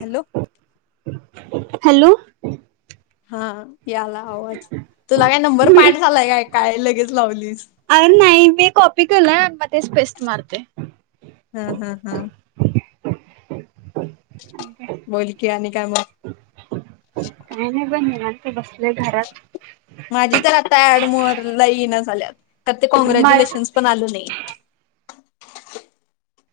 Hello. Hello. हा याला आवाज तुला काय नंबर पाठ झालाय काय काय लगेच लावलीस. अर नाही मी कॉपी केलं आणि मग तेच पेस्ट मारते हा हा हा. बोल की आणि काय मग? काही नाही बघ निवांत आहे तर बसले घरात. माझी तर आता ऍड मोरलाही न झाल्यात तर ते माझ कॉग्रॅच्युलेशन्स पण आल नाही.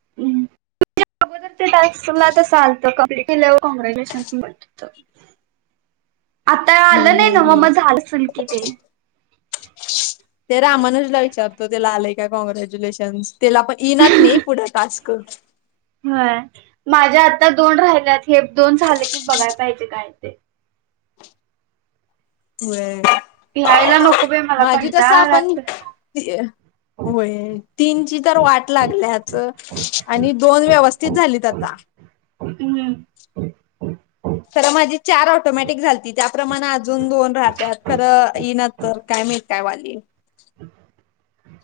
रिकामा ऑडिओ अगोदर ते [unintelligible] आता हम्म आलं नाही हम्म नव हम्म मग झालं असल कि ते. ते रामानुजला विचारतो त्याला आलाय का कॉग्रॅच्युलेशन्स त्याला पण इनात नाही पुढे टास्क. ह माझ्या आता दोन राहिल्यात हे दोन झाले की बघाय पाहिजे काय ते. होय. लिहायला नको बाई मला माझी तसं कंटाळा आपण आलाय. होय तीनची तर वाट लागल्याच. आणि दोन व्यवस्थित झालीत आता. रिकामा ऑडिओ खरं माझी चार ऑटोमॅटिक झालती त्याप्रमाणे अजून दोन राहत्या खरं येईना. तर काय मी काय वाली.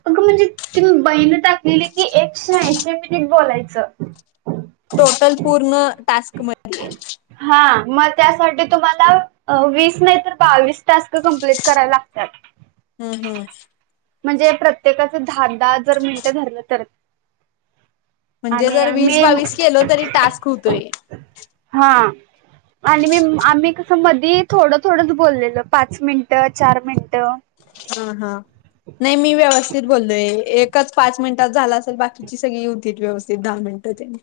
अग म्हणजे त्या बाईंनी टाकलेली की एकशे ऐंशी मिनिट बोलायचं. टोटल पूर्ण टास्क मध्ये. हा मग त्यासाठी तुम्हाला वीस नाही तर बावीस टास्क कम्प्लीट कराय लागतात. हम्म हम्म. म्हणजे प्रत्येकाचं दहा दहा जर मिनटं धरलं तर.. म्हणजे आणि जर वीस आम्ही बावीस केल तरी टास्क होतोय. हा. आणि मी आम्ही कसं मधी थोडं थोडंच बोललेल पाच मिनिटं चार मिनटं. हा हा नाही मी व्यवस्थित बोललोय एकच पाच मिनिटात झाला असेल बा ची सगळी हुतीत व्यवस्थित दहा मिनिटं त्यांनी.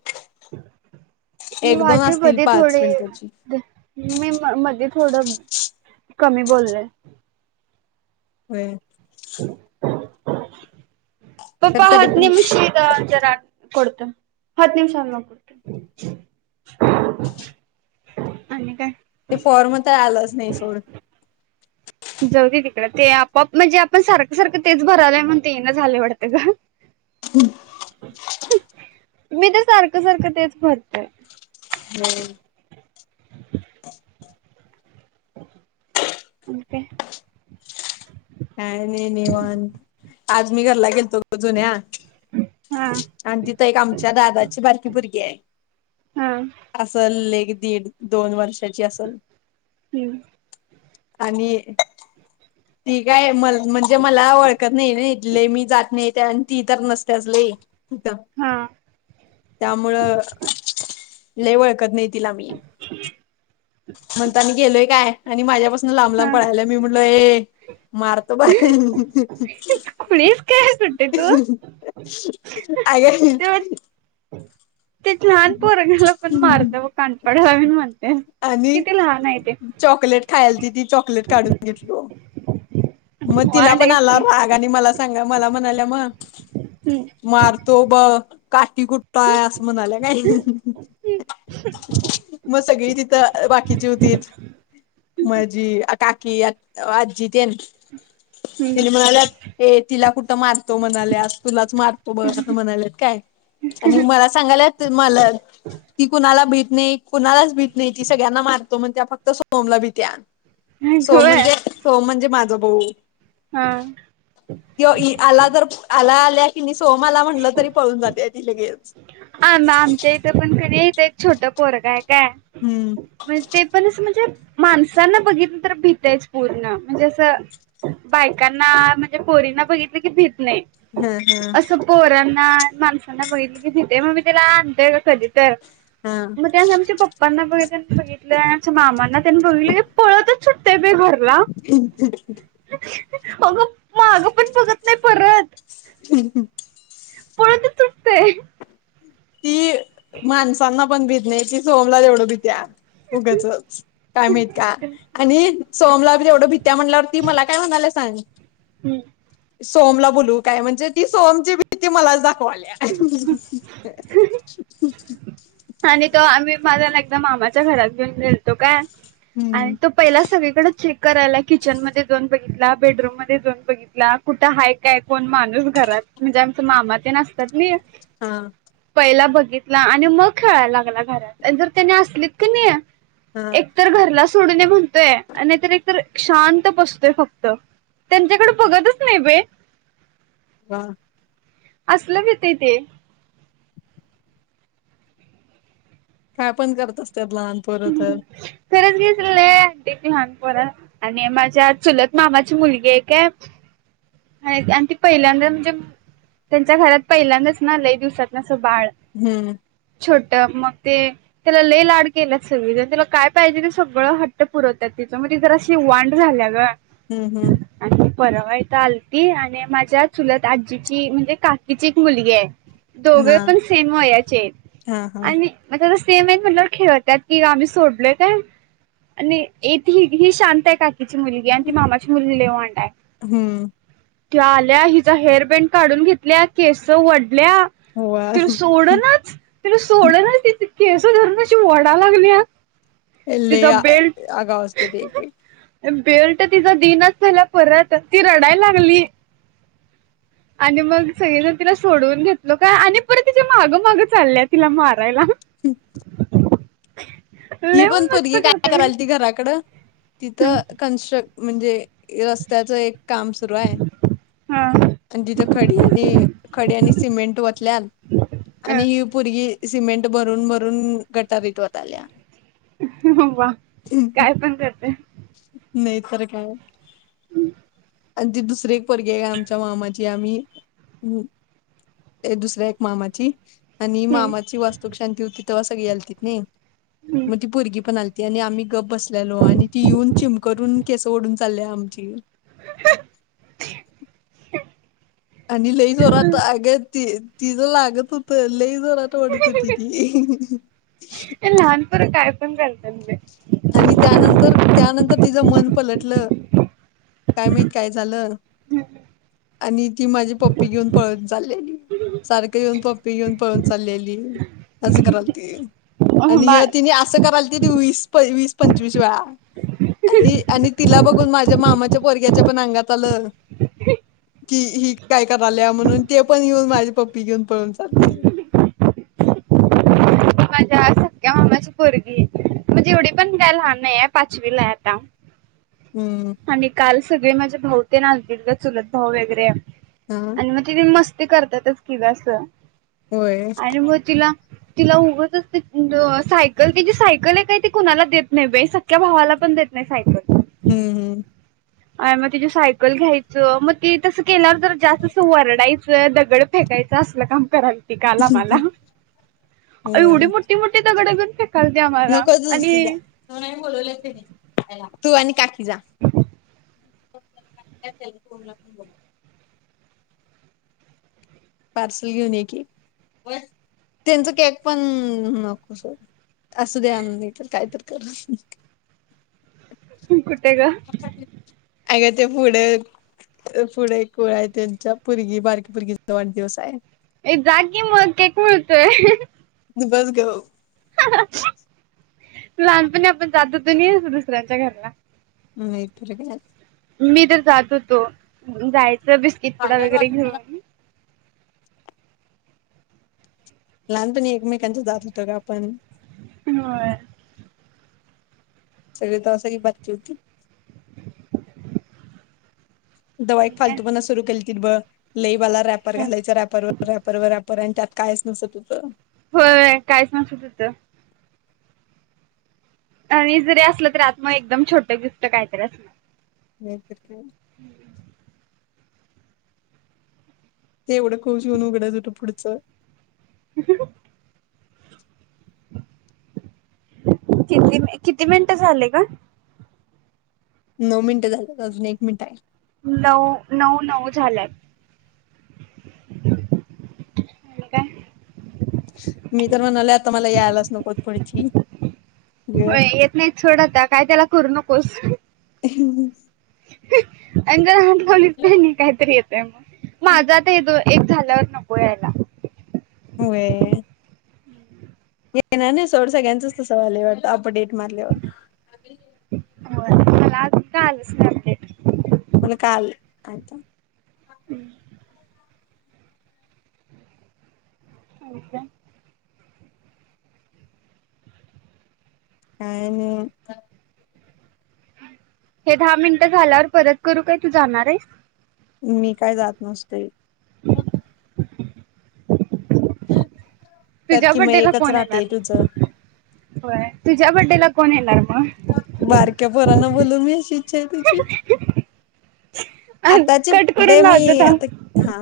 मी एक दोन माझे असतील मध्ये पाच थोडे मिनिटांची. मी म मध्ये थोडं कमी बोललोय. होय. [unintelligible] [unintelligible] तर तरी पण आणि काय ते फॉर्म तर आलंच नाही सोड. जाऊती तिकड ते आपआप म्हणजे आपण सारखं सारखं तेच भरालंय म्हण ते ये ना झाले वाटतं का. हो मी ते सारखं सारखं तेच भरतय. हम्म! आणि काय निव आज मी घरला गेलतो. अजुून्या हा आणि तिथं एक आमच्या दादाची बारकी भरगी आहे. हा असल एक दीड दोन वर्षाची असेल हम्म आणि ती काय म म्हणजे मला ओळखत नाही ना इथले मी जात नाही आणि ती तर नसते असले. तथ हा त्यामुळं लय वळखत नाही तिला मी म्हणता मी गेलोय काय आणि माझ्यापासून लांब लांब हा पळायला. मी म्हटलो ए मारतो बा. खुळीस काय सुट्टी तू अे. ते ते लहान पोरगाला पण मारत व काणपड हवीण म्हणते. आणि किती लहान आहे ते चॉकलेट खायल त ती चॉकलेट काढून घेतलो. मग तिला वांड पण आहेस आला की राग आणि मला सांगा मला म्हणाल्या मग हम मारतो ब काठी कुट्टाय असं म्हणाल्या काय मग सगळी तिथं बाकीची होती मझी काकी आजी तेन तिने हम्म म्हणाल्या ए तिला कुठ मार तो म्हणाले आज तुलाच मारतो बघ असं म्हणालेत काय आणि मला सांगायला मला की कुणाला भेटणे. कुणालाच भीत नाही ती सगळ्यांना मारतो मण त्या फक्त सोमला भीिते सोम होय. म्हणजे. होो म्हणजे माझा भाऊ. हा. किं आला जर आला आल्या की मी सोहम आला म्हटलं तरी पळून जाते आधी लगेच. आ आमच्या इथं पण कधी इथं एक छोटं पोरग आहे काय. हम्म! ण ते पण असं म्हणजे माणसांना बघितलं तर भीतायच पूर्ण म्हणजे असं. बायकांना म्हणजे पोरींना बघितलं की भित नाही. हम् हम्! पोर्यांना माणसांना बघितलं की तथे मग मी त्याला आणतोय का कधीच. तर हा. मग त्या आमच्या पप्पांना बघित बघितलं आणि आमच्या मामांना. बघली पळतच सुुट्ट बी घरला. अगं मागं पण बघत नाही परत. हम्. पळत तुटतेय. ती माणसांना पण भीित नाही ती सोमला तेवढं भीित्या. उगचच काय माहीत का आणि सोमलाी तेवढ भित्या म्हणल्यावर. ती मला काय म्हणाल्या सांग सोहम ला बोलवू काय म्हणजे ती सोहम ची भीती ते मला दाखवाले. आणि तो आम्ही माझ्याला एकदा मामाच्या घरात घेऊन गेलतो काय हम्म आणि तो. पहिला सगळीकडें चेक करायला किचनमध्ये जाऊन बघितला बेडरूम म जाऊन बघितला. कुठं हाय काय कोण माणूस घरात म्हणजे आमच मामा ते नसतात ना. हा. पहिला बघितला आणि मग खेळायला लागला घरात जर त्यानी असलीत की नाही. हा. एकतर घरला सोडणे म्हणतोय आणि नाहीतर एकतर शांत बसतोय फक्त. त्यांच्याकड बघतच नाही बई. [unintelligible] असलं भितय ते, काय पण करत असतात. लहान पोरं तर, खरंच घेतय, लहानपात आणि माझ्या चुलत मामाची मुलगी ये काय. आणि ती पहिल्यांदा म्हणजे, त्यांच्या घरात पहिल्यांदाच ना लंय दिवसातन असं बाळ. हम्म. छोट मग ते, त्याला लै लाड केल्यात सगळीजन तिला काय पाहिजे ते सगळं हट्ट पुरवतात, तिचं म्हणजे जरास. वांड झाल्या गं. हम्म हम. आणि परवा इथं आल ति आणि माझ्या चुलात आजीची म्हणजे, काकीची एक मुलगी आहे. दोघे हा पण सेम वयाचेत हा हा आणि, मग त्या सेम आहेत म्हटलं खेळतात की आम्ही सोडलोय काय. आणि येेत ह ही शांत आहे, काकीची मुलगी आणि ती मामाची मुलगी लै वांडाय. हम्म. ति आल्या हिचा हेअर बेंड काढून घेतल्या केस वढल्या. हो तिला सोड नाच, तिला सोड नाच तिचं केस धरून अशी वडाल्यागल्या. लै अगाव असत्यात एक एक. बेल्ट तिचा दिनच झाला परत ती रडायला लागली. आणि मग सगळी जण तिला, सोडवून घेतलो काय आणि परत तिचे मागं मागं चालल्यात. तिला मारायला. ही लय पण मस्त पलगी काय करते बाई कराल, ती घराकड तिथं कनस्ट्र म्हणजे रस्त्याच एक काम सुरू आहे. हा आणि तिथं खडी आणि खडी आणि सिमेंट वतल्या. हा आणि ही पोरगी सिमेंट भरून भरून गटारित वताल्या. वा! काय पण करते. नाही तर‌ काय. आणि ती दुसरीे एक पोरगी हाय काय आमच्या मामाची आम्ही, ते दुसऱ्या एक मामाची. आणि मामाची वास्तूकशांती होती. तेव्हा सगळी आलती नी हम्म मग ती पोरगी पण आलती. ती आणि आम्ही गप बसलेलो. आणि ती येऊन चिमकरून केस ओढून चाले आमची. आणि लई जोरात अगं तिझ लागत होतं लई जोरात. तोडत होती ती. काय लहानपर पण करत्यात बाई. आणि त्यानंतर, त्यानंतर तिचं मन पलटलं. काय माहित काय झालं, आणि ती माझी पप्पी घेऊन पळत चालेली. सारखं येऊन पप्पी येऊन पळून चालेली असं करालती. आणि बाई तिने असं करालती, वीस वीस पंचवीस वेळा. आणि आणि तिला बघून माझ्या मामाच्या पोरग्याच्या पण अंगात आलं. कि ही काय कराल्या म्हणून, ते पण येऊन माझे पप्पी घेऊन पळून चालेल. मज्जा चं. माझी पोरगी म्हणजे, एवढी पण काय लहान नाही आहे पाचवी ला हाय आता. हम्म. आणि काल सगळे माझे, भाऊ तेन आलतीत गं चुलत भाऊ वगैरे. हा. आणि मग ति मस्ती करत्यातच कि गं, अस होय आणि मग तिला. तिला उगड असते सायकल क जे सायकल आहे काय ते कुणाला देत नाही बे सख्या भावाला पण देत नाही साब हम्म हम्म. आणि मग तिची सायकल घ्यायचं मग ती तसं केल्यावर तर जास्त अस वरडायचं दगड. फेकायचं असलं काम कराल ति काला आम्हाला होय एवढी मोठी मोठी दगड घेऊन फेकत्या काल ते आम्हाला आणि ते नाही बोलवल्यात तेनी तू आणि काकी जा बोल [unintelligible] पार्सल घेऊन येकी. त्यांच केक पण नको सोड असू दे आणुदे नाही तर काय तर कर कुठे गं. अग ते पुढं. पुढे एक कुळ आहे त्यांच्या पुरगी बारकी पुरगीचा वाढदिवस आहे. ये जाकी मग केक मिळतोय. बस गप्प. लहानपणी आपण जात होतो नाही. दुसऱ्यांच्या घरला नाही तर काय मी तर जात होतो जायचं बिस्किटपडा वगैरे घेऊन. लहानपणी एकमेकांचं जात होतं का आपण हो. सगळी तर अस बकी होती. दवा आणि एक काय फालतू प सुरू केली त ब लईवाला रॅपर काय घालायचं रॅपरवर रॅपरवर रॅर पण त्यात कायच नसंत होत. होय काहीच नसत होतं. आणि जरी असलं तरी आत मग एकदम छोट गिफ्ट काहीतरी असणार नाहीत [unintelligible] ते एवढं खुश होऊन उघडायच होत पुढचं ह. किती किती मिनिटं झाले गं. नऊ मिनिट झाल्यात अजून एक मिनिट आहे. नऊ नऊ नऊ झाल्यात. काय मी तर म्हणालेत आता यायलाच नको पुढची गप होय येत नाही घे आता काय त्याला करू नकोस. हम्. अच काहीतरी येतय मग माझा आता येतो एक [unintelligible] झाल्यावर नको याला होय. येणार नाही सोड सगळ्याचच तस यायंलागलय वाटत अपडेट मारल्यावर. होय मला अजुन काय आलच नाही मला काय आलत हम्म. होय काय. काय नाही. हे दहा मिनटं झाल्यावर परत करू काय तू जाणार आहेस. मी काय जात नसते. ह [unintelligible] कर तुझ्या कि मग बड्डेला एकच कोण येणार राहतय मग तुझं. होय तुझ्या बड्डे ला कोण येणार मग बारक्या पोरांना बोलू मी अशी इच्छा आहे तिची. मग आताची कट करून बड्डे मी लावतो थांब आता हा